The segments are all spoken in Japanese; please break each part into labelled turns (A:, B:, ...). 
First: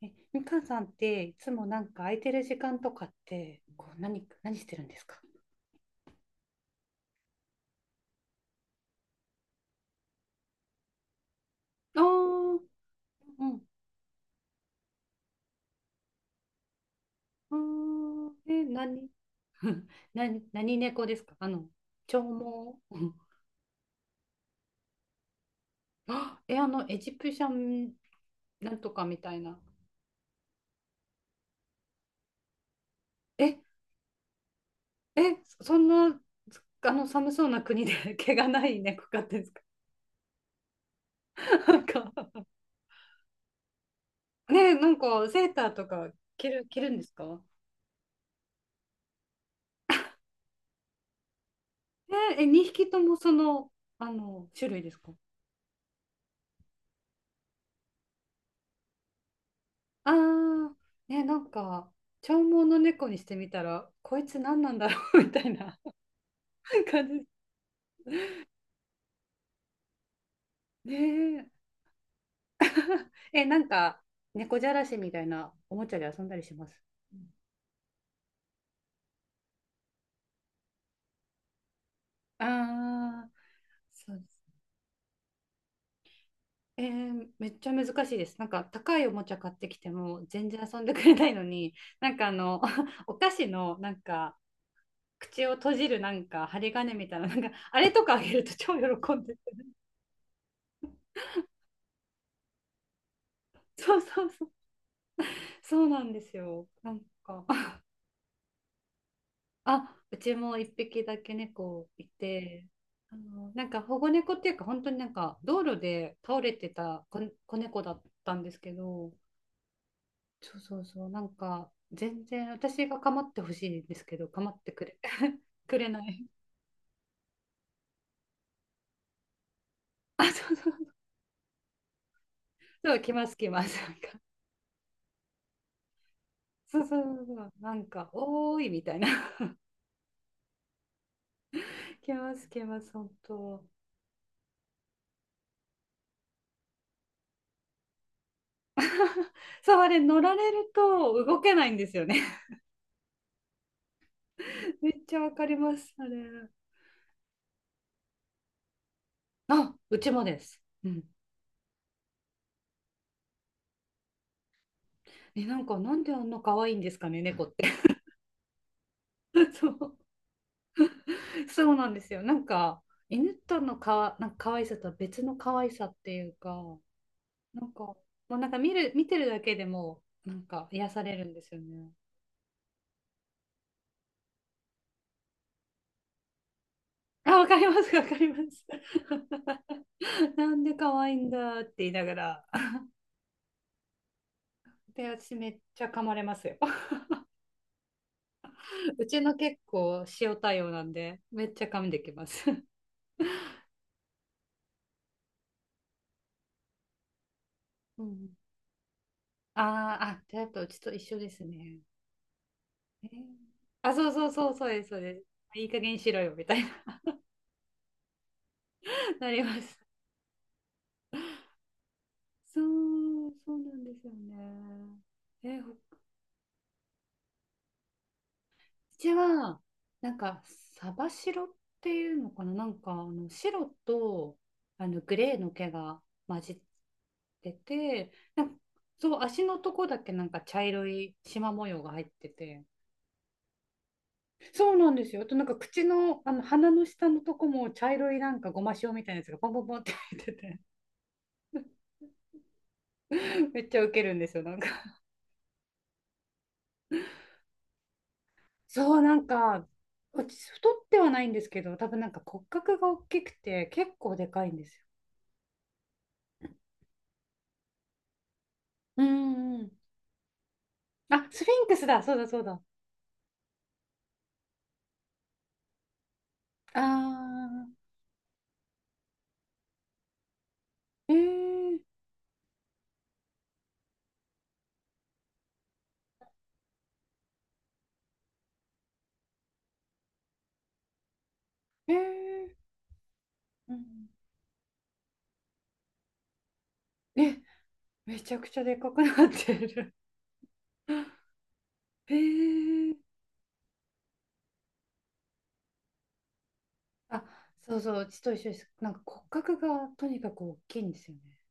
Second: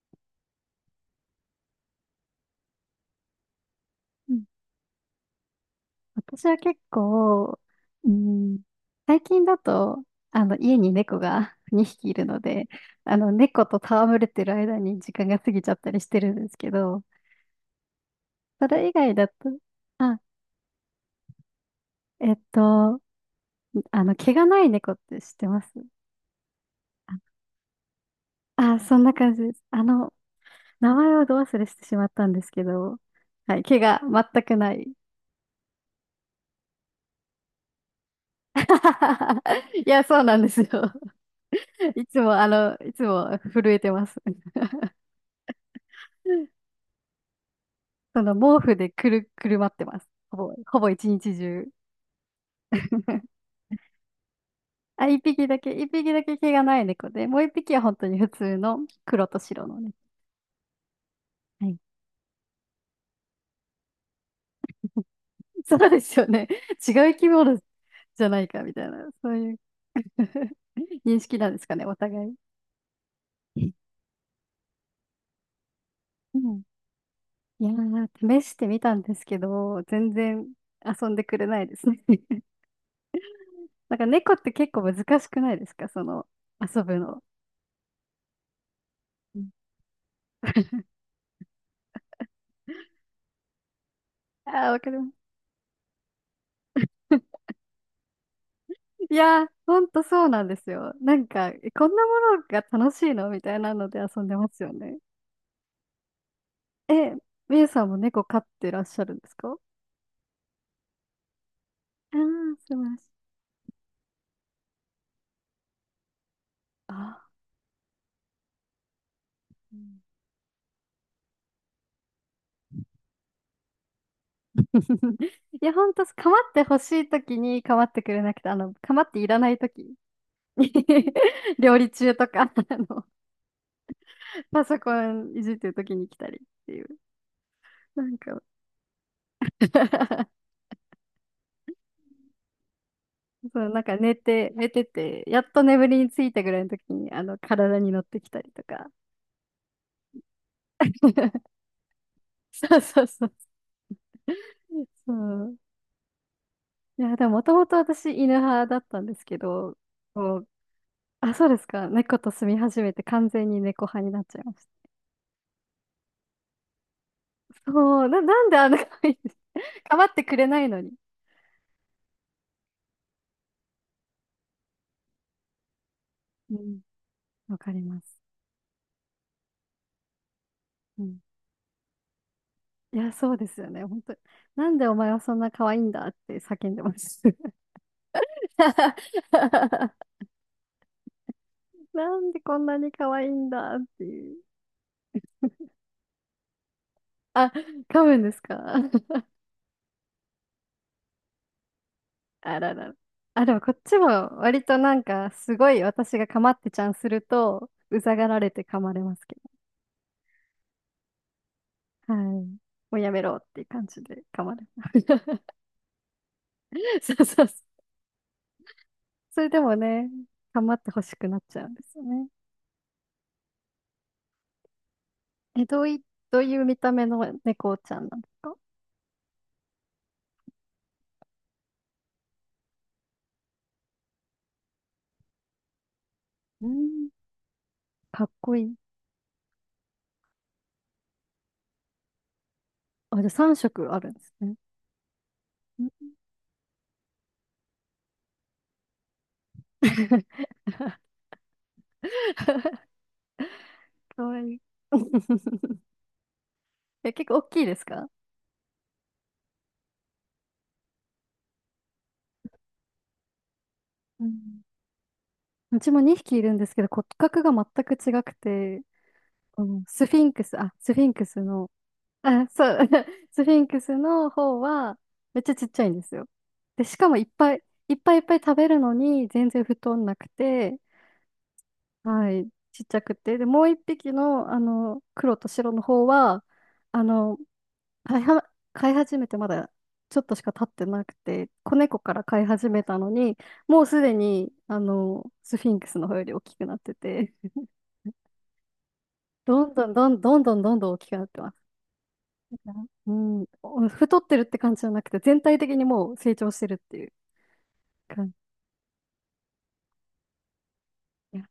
A: みかんさんっていつもなんか空いてる時間とかってこう何、
B: うん。
A: 何してるんですか？
B: 私は結構、うん、最近だと、家に猫が 2
A: あ
B: 匹いるの
A: ー
B: で、
A: うん。
B: 猫と戯れてる間に時間が過ぎちゃったりしてるんですけど、
A: うーん
B: それ以
A: 何。
B: 外だと、あ、
A: 何猫ですか？長
B: えっ
A: 毛。
B: と、
A: うん。
B: 毛がない猫って知ってます？
A: あえ、あの、エジプシャンな
B: あ、
A: んと
B: そん
A: か
B: な
A: みた
B: 感
A: い
B: じで
A: な。
B: す。名前をど忘れしてしまったんですけど、は
A: え、
B: い、毛が全くない。
A: そそんな、あの、寒そうな国で 毛がない猫飼ってんですか？
B: いや、そうなんですよ。
A: なん
B: い
A: か、
B: つも、あの、いつも震えてます。
A: ねえ、なんか、セーターとか着るんですか？
B: その毛布でくるまってます。ほぼ一日中。
A: 2匹ともそ の、あの、種類です
B: あ、
A: か？
B: 一匹だけ毛がない猫で、もう一匹は本当に普通の黒と白のね。
A: ああ、ね、なん
B: はい。
A: か、長毛の猫にしてみたら、こいつ何なんだろう みたい
B: そ
A: な
B: うですよね。違う
A: 感
B: 生
A: じ。
B: き物じゃないかみたいな、そういう 認識
A: ね
B: なんですかね、お互い。
A: え。なん
B: う
A: か、猫じゃらしみたいなおもちゃで遊んだりし
B: ん。
A: ます？
B: いやー、試してみたんですけど、全然遊んでくれないですね。
A: ああー、
B: なんか
A: そうで
B: 猫って
A: す。
B: 結構難しくないですか、その
A: え
B: 遊ぶの。
A: ー、めっちゃ難しいです。なんか高いおもちゃ
B: う
A: 買
B: ん、
A: ってきても全然遊んでくれないのに、なんかあの、お菓子のなんか
B: あー、わかります。
A: 口を閉じるなんか針金みたいな、なんかあれとかあげると超喜
B: い
A: んでて。
B: や、ほんとそうなんですよ。なんか、え、こんなものが楽しいのみたいなの
A: そ
B: で
A: う
B: 遊
A: そ
B: ん
A: う
B: で
A: そ
B: ま
A: う。
B: すよね。
A: そうなんですよ。なん
B: え、
A: か
B: みゆさんも猫飼ってらっしゃるんですか？あ
A: あ、うちも一匹だけ猫い
B: あー、
A: て、
B: 素晴らしい。
A: あの、なんか保護猫っていうか、本当になんか道路で倒れて
B: あ
A: た子、
B: あ。
A: 子猫だったんですけど、
B: うん。
A: そうそうそう、なんか全然私が構ってほしいんですけど、構ってくれ、
B: いや、
A: く
B: ほ
A: れ
B: ん
A: な
B: と、
A: い。
B: かまってほしいときにかまってくれなくて、かまっていらないとき。
A: あ、そうそう、
B: 料理中とか、あ
A: そう、
B: の、
A: 来ます来ます。なんか、
B: パソコンいじってるときに来たりって
A: そ
B: い
A: う
B: う。
A: そうそうそう、なん
B: な
A: か、
B: んか
A: おーいみたいな。来ます来ます、本当。
B: そう、なんか寝てて、やっと眠りについたぐらいのときに、体に乗ってきたりとか。
A: そう、あれ乗られると動 けないんですよね。
B: そうそうそう。
A: めっちゃわ
B: そ
A: かり
B: う。
A: ます、あれ。
B: いや、でももともと私犬派だったんですけ
A: あ、
B: ど、
A: うちもで
B: こう、
A: す。うん。
B: あ、そうですか。猫と住み始めて完全に猫派になっちゃいまし
A: なんか、なんであんな可愛いんですかね、猫って。
B: た。そう、なんであんな可愛いんです？
A: そ う、
B: 構ってくれないのに。
A: そうなんですよ。なんか、犬とのかわ、なんか可愛さとは別の可愛さっていう
B: う
A: か、
B: ん、わ
A: な
B: か
A: ん
B: り
A: か、も
B: ます。
A: うなんか見てるだけでも、なんか癒さ
B: う
A: れ
B: ん。
A: るんですよね。
B: いや、そうですよね。本当になんでお前はそんな可愛いんだって叫んでます。
A: あ、わかります、わかります。なんで可愛いんだって言いなが
B: なんで
A: ら。
B: こんなに可愛いんだっていう。
A: で、私めっちゃ噛まれますよ。
B: あ、噛むんですか？
A: うちの結構塩対応なんで、めっちゃ噛んできます。
B: あ らら。あ、でもこっちも割となんかすごい私が構ってちゃんすると、う
A: う
B: ざが
A: ん。
B: られて噛まれますけ
A: あーあ、じゃあやっぱうちと一緒ですね。
B: ど。はい。もう
A: え
B: やめ
A: ー。
B: ろっていう感
A: あ、
B: じ
A: そう
B: で
A: そう
B: 噛
A: そう、
B: まれ
A: そうで
B: ま
A: す、そうです。いい加減にしろよ、みたいな、
B: す。そうそうそう。
A: な
B: そ
A: り
B: れ
A: ま
B: でも
A: す。
B: ね、まってほしくなっちゃうんですよね。
A: そう、そうなんですよね。えー、
B: え、
A: ほう
B: どういう見た目の猫ちゃんなんですか？
A: ちは、なんか、サバ白っていうのかな、なんか、あの白とあのグレーの毛が混じっ
B: うん、
A: てて、
B: かっ
A: なん
B: こ
A: か
B: いい。
A: そう、足のとこだけなんか茶色い縞模様が入ってて、
B: あ、じゃあ3色あるんですね。
A: そうなんですよ。あと、なんか
B: う
A: 口
B: ん。
A: の、あの鼻の下のとこも茶色いなんかごま塩みたいなやつがポンポンポンって入って て。めっちゃウケるん
B: か
A: です
B: わ
A: よ、な
B: い
A: ん
B: い。
A: か。
B: え、結構大きいですか？
A: そう、なんか、私、太ってはないんですけど、多分なんか骨格が大きくて、結構
B: う
A: でかいん
B: ん。
A: ですよ。
B: うちも2匹いるんですけど骨格が全く違くて、
A: うんう
B: う
A: ん。
B: ん、スフィンクス、あ、スフィンク
A: あ、
B: ス
A: スフィン
B: の、
A: クスだ、そうだそう
B: あ、
A: だ。
B: そう、スフィンクスの方はめっちゃちっちゃいんですよ。で、しかもいっぱい
A: あ
B: いっぱいいっぱい食べるのに全然太んなくて、
A: ー、えー、
B: はい、ちっちゃくて。で、もう一匹の、黒と白の方は、あの、飼い始めてまだちょっとしか経ってなくて、子
A: え
B: 猫から飼い
A: ー、
B: 始めたのに、
A: う
B: も
A: ん。
B: うすでに、スフィンクスの方より大きくなってて。
A: え、めちゃくちゃでかくなって
B: どんど
A: る。
B: んどんどんどんどんどん大きくな ってます。
A: ええ。
B: うん、お太ってるって感じじゃなくて、全体的にもう成長してるっていう
A: あ、そうそう、うち
B: 感
A: と
B: じ。
A: 一緒です。なんか骨格がとにかく大きいんですよ
B: い
A: ね。
B: や、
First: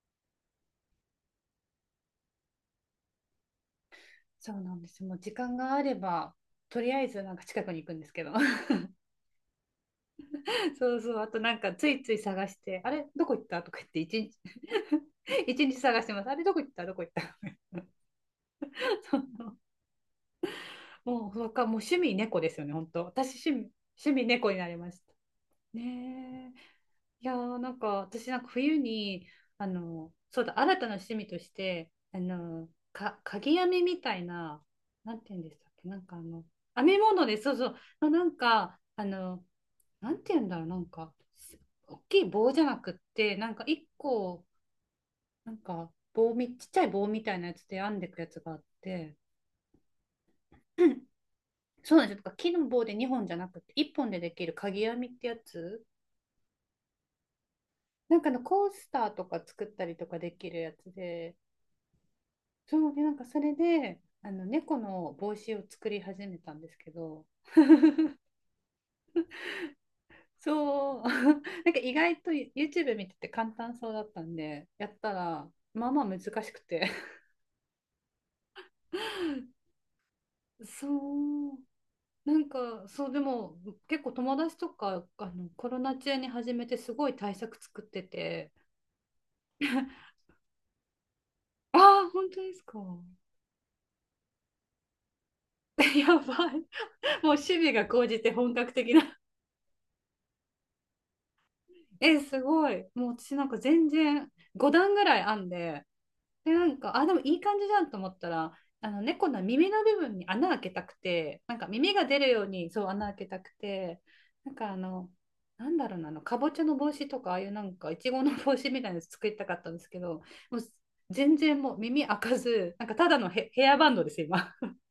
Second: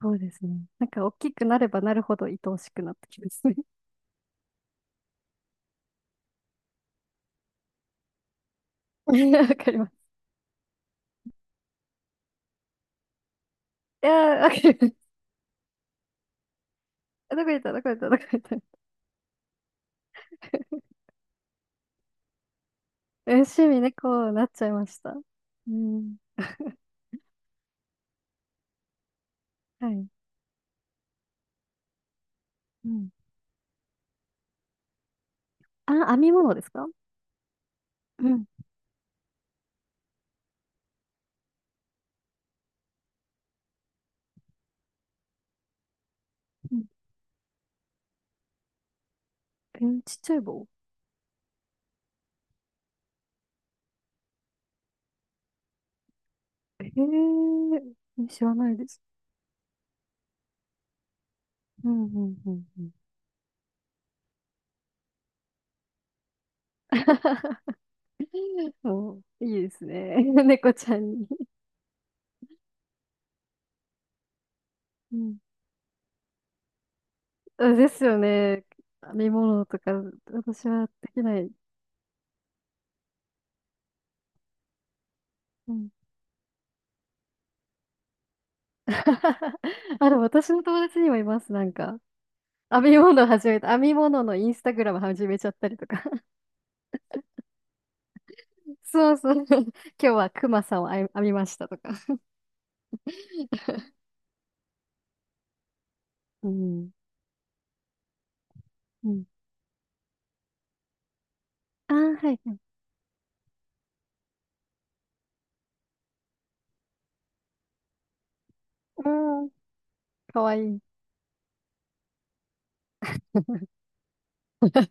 B: そうですね。なんか大きくなればなるほど愛おしくなってきますね。
A: そうなんですよ。もう時間があれば、とりあえずなんか近くに行くんですけど。
B: いや、わかります。
A: そうそう、あとなんかついつい探して、あれどこ行ったとか言って
B: いや、
A: 一日
B: わかります。
A: 一日探してます。あれどこ行ったどこ行った。
B: あ、どこ行った、どこ行った、どこ行った。
A: そう、 もう、もう趣味猫ですよね、本当。
B: え、
A: 私
B: 趣
A: 趣味、
B: 味ね、
A: 趣味
B: こうな
A: 猫
B: っ
A: に
B: ちゃ
A: な
B: い
A: り
B: ま
A: ま
B: し
A: した。
B: た。うん。
A: ねえ。いやー、なんか私なんか冬に、あ
B: はい。
A: の、そうだ、新たな趣味として、あの、
B: うん。
A: 鍵編みみたいな、なんて言うんでしたっけ、なん
B: あ、
A: か
B: 編
A: あ
B: み
A: の、
B: 物です
A: 編
B: か？
A: み物で、そうそう、のな
B: う
A: ん
B: ん。
A: か、あの、なんて言うんだろう、なんか、大きい棒じゃなくって、なんか一個、なんかちっ
B: う
A: ちゃ
B: ん。
A: い棒みたいなやつで編んでいくやつがあって、
B: えー、ちっちゃい棒。
A: うん。そうなんですよ。とか木の棒で2本じゃなくて、1本でできる鍵編みってやつ、
B: え
A: なんか
B: ー、
A: あの
B: 知ら
A: コー
B: ないで
A: スタ
B: す。
A: ーとか作ったりとかできるやつで、
B: うんうんうんう
A: そ
B: ん。
A: うで、なんかそれで、あの猫の帽子を作り始めたんですけど、
B: もう、いいですね。猫ちゃ
A: そう
B: んに。
A: なんか意外と YouTube 見てて簡単そうだったんで、やった
B: うん。
A: ら、まあまあ難しくて。
B: あ、ですよね。編み 物とか、私
A: そ
B: はできない。
A: う、なんか、そう、でも、結構友達とか、あの、コ
B: う
A: ロ
B: ん。
A: ナ中に始めて、すごい対策作ってて、
B: あ、でも私の友達にもいます。なん
A: あ
B: か、
A: あ、本当ですか。
B: 編み物始めた。編み物のインスタグラム始めちゃったりと か。
A: やばい。もう趣味が高じて本格 的
B: そう
A: な。
B: そう。今日はクマさんを編みましたとか。
A: え、すごい。もう私なんか全然、5段ぐらい編んで、
B: う
A: で、なん
B: ん。
A: か、あ、でもいい感じじゃんと思ったら、あの
B: うん。
A: 猫の耳の部分に穴開けたくて、なんか
B: あ
A: 耳が
B: ー、
A: 出る
B: は
A: よう
B: い。
A: にそう穴開けたくて、なんかあの、なんだろうな、あの、かぼちゃの帽子とか、ああいうなんか、いちごの帽子みたいなや
B: う
A: つ作りた
B: ん。
A: かったんですけど、
B: かわ
A: もう
B: いい。
A: 全然もう耳開かず、なんかただのヘアバンドです、今。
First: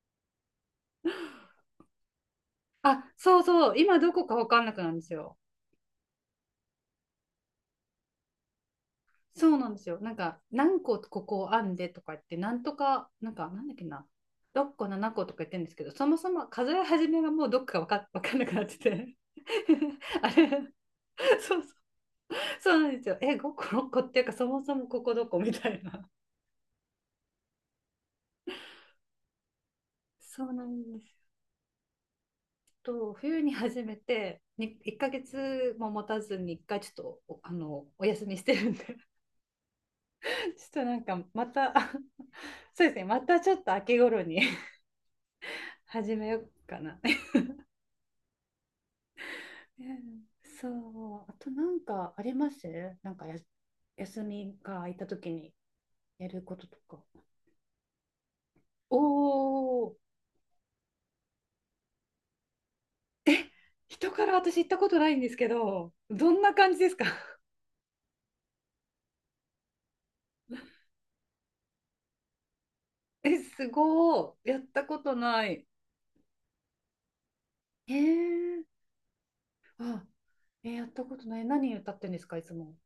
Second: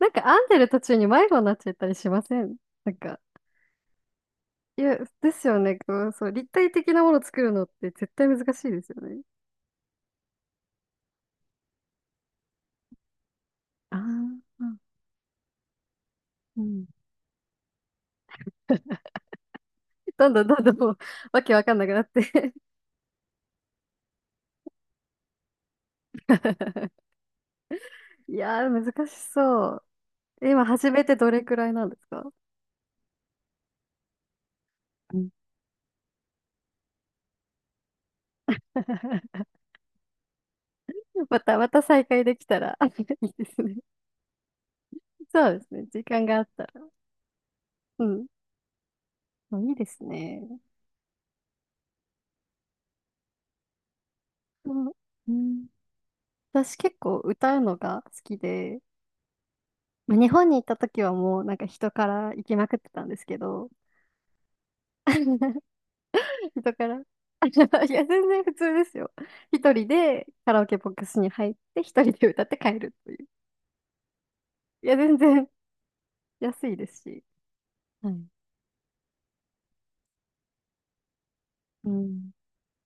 B: なんか編んでる途中に迷子になっちゃったりしません？ なん
A: あ、
B: か、
A: そうそう、今どこかわかんなく
B: い
A: なるん
B: や、
A: です
B: で
A: よ。
B: すよね。こう、そう、立体的なものを作るのって絶対難しいですよね。
A: そうなんですよ。なんか、何個ここ編んでとか言って、なんとか、なんか、なんだっけ
B: あ
A: な、
B: あ、
A: 6個、7個とか言ってるんですけど、そもそも
B: う
A: 数え
B: ん。
A: 始めがもうどっかわかんなくなって て あ
B: どんどん
A: れ
B: どんどんもう、わけ
A: そう
B: わ
A: そう、
B: かんなくなって
A: そうなんですよ。え、5個、6個っていうか、そもそもここどこみたいな。
B: いやー、難しそう。
A: そ
B: え、
A: うな
B: 今、
A: ん
B: 始
A: で
B: めて
A: す。
B: どれくらいなんですか？
A: と、冬に始めて、に1
B: う
A: ヶ
B: ん。
A: 月も持たずに、1回ちょっとあの、お休みしてるんで ち ょっとなんか、
B: ま
A: ま
B: た、ま
A: た
B: た再 開できたら
A: そうですね、ま
B: いい
A: た
B: で
A: ちょっ
B: す
A: と
B: ね。
A: 秋頃に
B: そうですね。時
A: 始
B: 間
A: め
B: が
A: よ
B: あ
A: う
B: ったら。
A: かな。
B: うん。あ、いいで
A: ね、
B: すね。
A: そう。あとなんかあります？なんかや休み
B: う
A: が空
B: ん。
A: いた時
B: う
A: に
B: ん。
A: やること
B: 私
A: と
B: 結
A: か。
B: 構歌うのが好きで、
A: おお、
B: まあ日本に行った時はもうなんか人から行きまくってたんですけど、
A: 人から私行ったことないんですけ ど、どんな感
B: 人
A: じ
B: か
A: です
B: ら。
A: か？
B: いや、全然普通ですよ。一人でカラオケボックスに入って、一人で歌って帰ると いう。
A: え、すごい。やった
B: いや、
A: こと
B: 全
A: な
B: 然
A: い。
B: 安いですし。
A: え
B: はい。
A: ー、あ、えー、やったことない。何歌
B: う
A: ってんです
B: ん。
A: か、いつも。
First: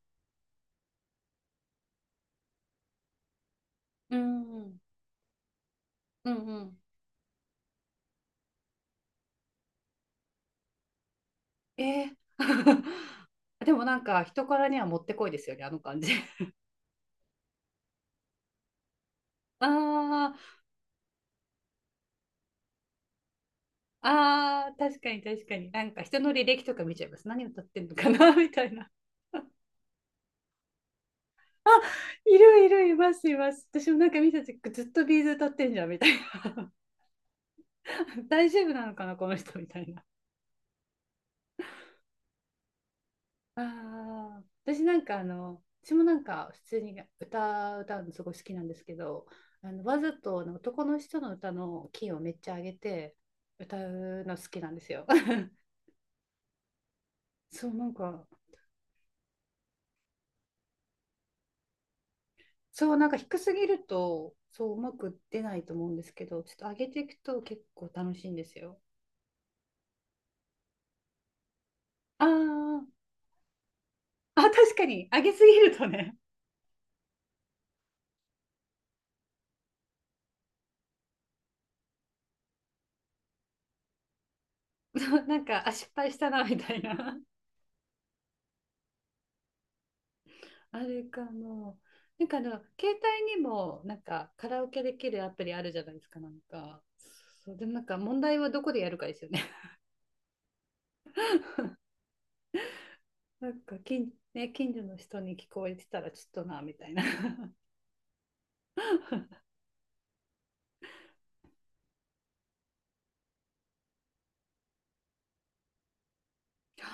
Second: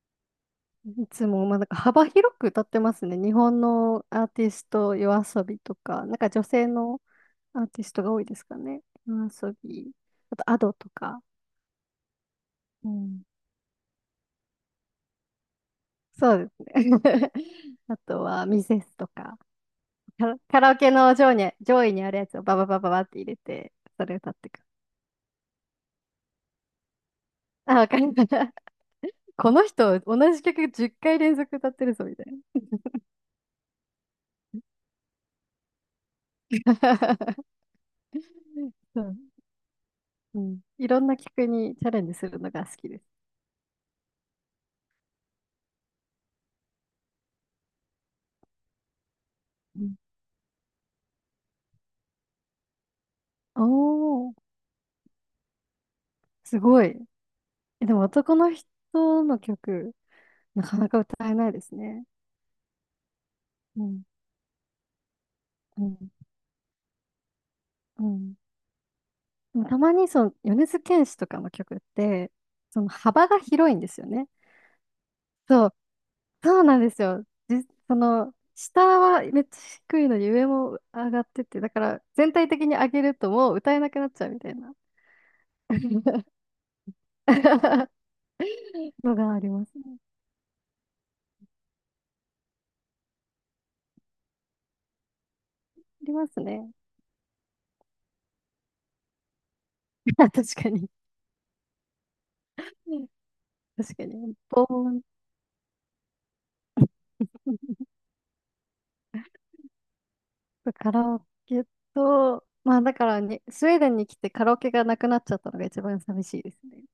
B: いつも、まあ、なんか幅広く歌ってますね。日本の
A: う
B: アーティ
A: んう
B: ス
A: ん
B: ト、夜遊びとか、なんか
A: うん
B: 女
A: う
B: 性
A: ん。
B: のアーティストが多いですかね。夜遊び、あとアドとか。
A: えー。
B: うん。
A: でもなんか人からにはもってこいですよね、あの感じ。
B: そう ですね。あとはミセスとか、カラ
A: あ。
B: カラオケの上位にあるやつをバババババって入れて、それ歌って、
A: あ、あ、確かに確かに。なんか人の履歴とか見ちゃいます。何歌っ
B: あ、
A: てん
B: わ
A: の
B: か
A: か
B: りまし
A: な み
B: た。
A: た いな。
B: この人、同じ曲10回連続
A: あ、
B: 歌ってるぞ、みたい
A: い
B: な。
A: るいるいますいます。私もなんか見た時ずっとビーズ歌ってんじゃんみたいな。大丈夫なの
B: そ
A: か
B: う、
A: なこの人みたいな。
B: うん。いろんな曲にチャレンジするのが好きです。
A: ああ、私なんかあの、私もなんか普通に歌歌うのすごい好きなんですけど、あ
B: う
A: の
B: ん、
A: わざとあの男の人の歌のキーをめっちゃ上げて
B: お
A: 歌うの
B: ー、
A: 好きなんですよ。
B: すごい。
A: そうな
B: え、で
A: ん
B: も
A: か。
B: 男の人の曲、なかなか歌えないですね。
A: そう、なんか低すぎ
B: う
A: る
B: ん、
A: と、そう、うまく出ないと
B: う
A: 思うんです
B: ん、
A: けど、ちょっと上げていくと結構
B: う
A: 楽しい
B: ん。
A: んですよ。
B: でもたまにその、米津玄師とかの曲っ
A: あ
B: て、そ
A: ー。
B: の 幅が広いんですよね。
A: あ、確かに、上げすぎ
B: そ
A: る
B: う
A: とね、
B: そうなんですよ。その、下はめっちゃ低いのに上も上がってて、だから全体的に上げるともう歌えなくなっちゃうみたいな
A: そうなんか、あ、失敗したな、みたいな。
B: のがありますね。
A: あれかも。なんかあの、携帯にも、なんか、カラオケできるアプリあるじゃないで
B: あ
A: す
B: り
A: か、
B: ま
A: な
B: す
A: ん
B: ね。
A: か。そう、でもなんか、問題はどこでやるかですよね。
B: 確かに。
A: なんか
B: 確かに。
A: ね、
B: ボ
A: 近所
B: ー
A: の
B: ン。
A: 人に聞こえてたら、ちょっとな、みたいな。
B: カラオケと、まあだからにスウェーデンに来てカラオケがなくなっちゃったのが一番寂しいです ね。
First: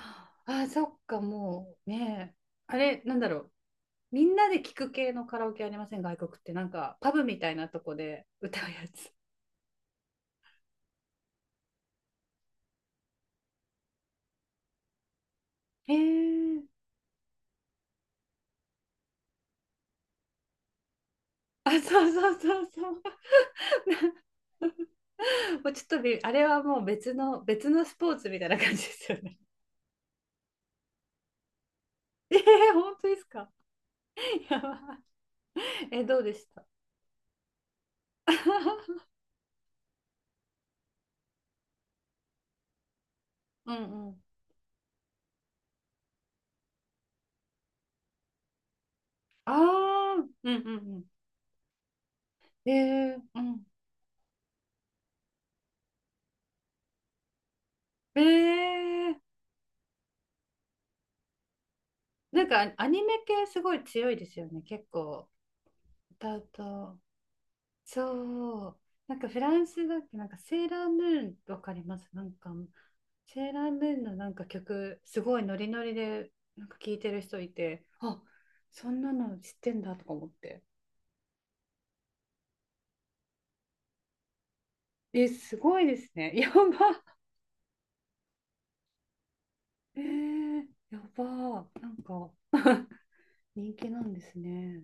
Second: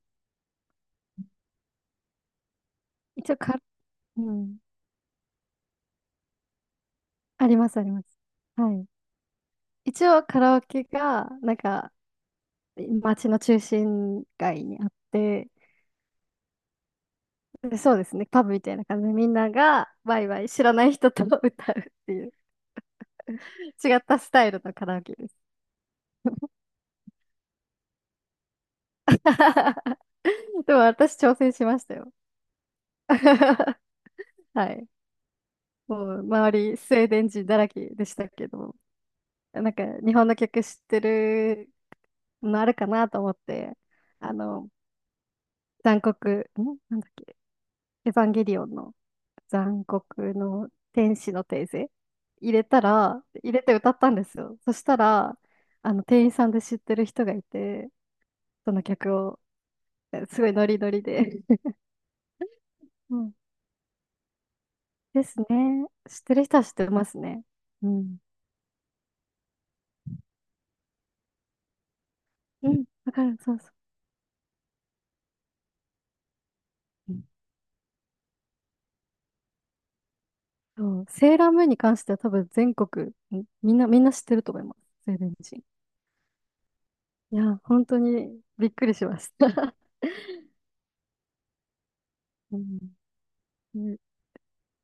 A: あー、そっか、もう、ね。あれ、なんだ
B: 一
A: ろ
B: 応
A: う。
B: カラ、
A: み
B: う
A: んな
B: ん。
A: で聞く系のカラオケありません？外国ってなんかパブみ
B: あ
A: たい
B: り
A: な
B: ます
A: と
B: あり
A: こ
B: ます。
A: で歌う
B: はい。
A: やつ。
B: 一応カラオケが、なんか、街の中心街にあって、
A: へえ。
B: で、そうですね、パブみたいな感じでみんながワイワイ知らない人と
A: あ、
B: 歌うっ
A: そう
B: てい
A: そ
B: う
A: うそうそう。
B: 違ったスタイルのカラオケです。
A: もうちょっとびあれはもう別のスポーツみたいな感じですよね。
B: でも私挑戦しましたよ。
A: えー、本当 ですか。や
B: は
A: ば
B: い。
A: い。え、
B: も
A: ど
B: う
A: うでし
B: 周
A: た？
B: りスウェーデン人だらけでしたけど、なんか日本の曲知ってるのあるかなと思っ
A: うん
B: て、
A: うん。
B: あの、残酷、んなんだっけ、エヴァンゲリオンの
A: あ
B: 残
A: あ、
B: 酷
A: うん
B: の
A: うん
B: 天使のテーゼ入れ
A: うん。
B: た
A: えー、
B: ら、
A: う
B: 入れ
A: ん。
B: て歌ったんですよ。そしたら、店員さんで知ってる人がいて、
A: え
B: その曲
A: ー、
B: を、え、すごいノリノリで。
A: なんかアニ
B: う
A: メ
B: ん。
A: 系すごい強いですよね。結
B: で
A: 構
B: すね。知っ
A: 歌
B: てる
A: う
B: 人は知って
A: と。
B: ますね。うん。
A: そう。なんかフランスだっけ、なんかセーラームーンわかります？なんか、
B: うん。わかる。
A: セー
B: そう
A: ラ
B: そ
A: ー
B: う。
A: ムーンのなんか曲、すごいノリノリで、なんか聴いて
B: う
A: る
B: ん、
A: 人いて、あ、そんなの知ってんだとか思って。
B: そう、セーラームーンに関しては多分全国、みんな知ってると思います。スウェーデ
A: え、
B: ン
A: す
B: 人。
A: ごいですね。やば。
B: いや、本当にびっくりしました。
A: えー、やば。なんか
B: うん。
A: 人気
B: ね
A: なんですね。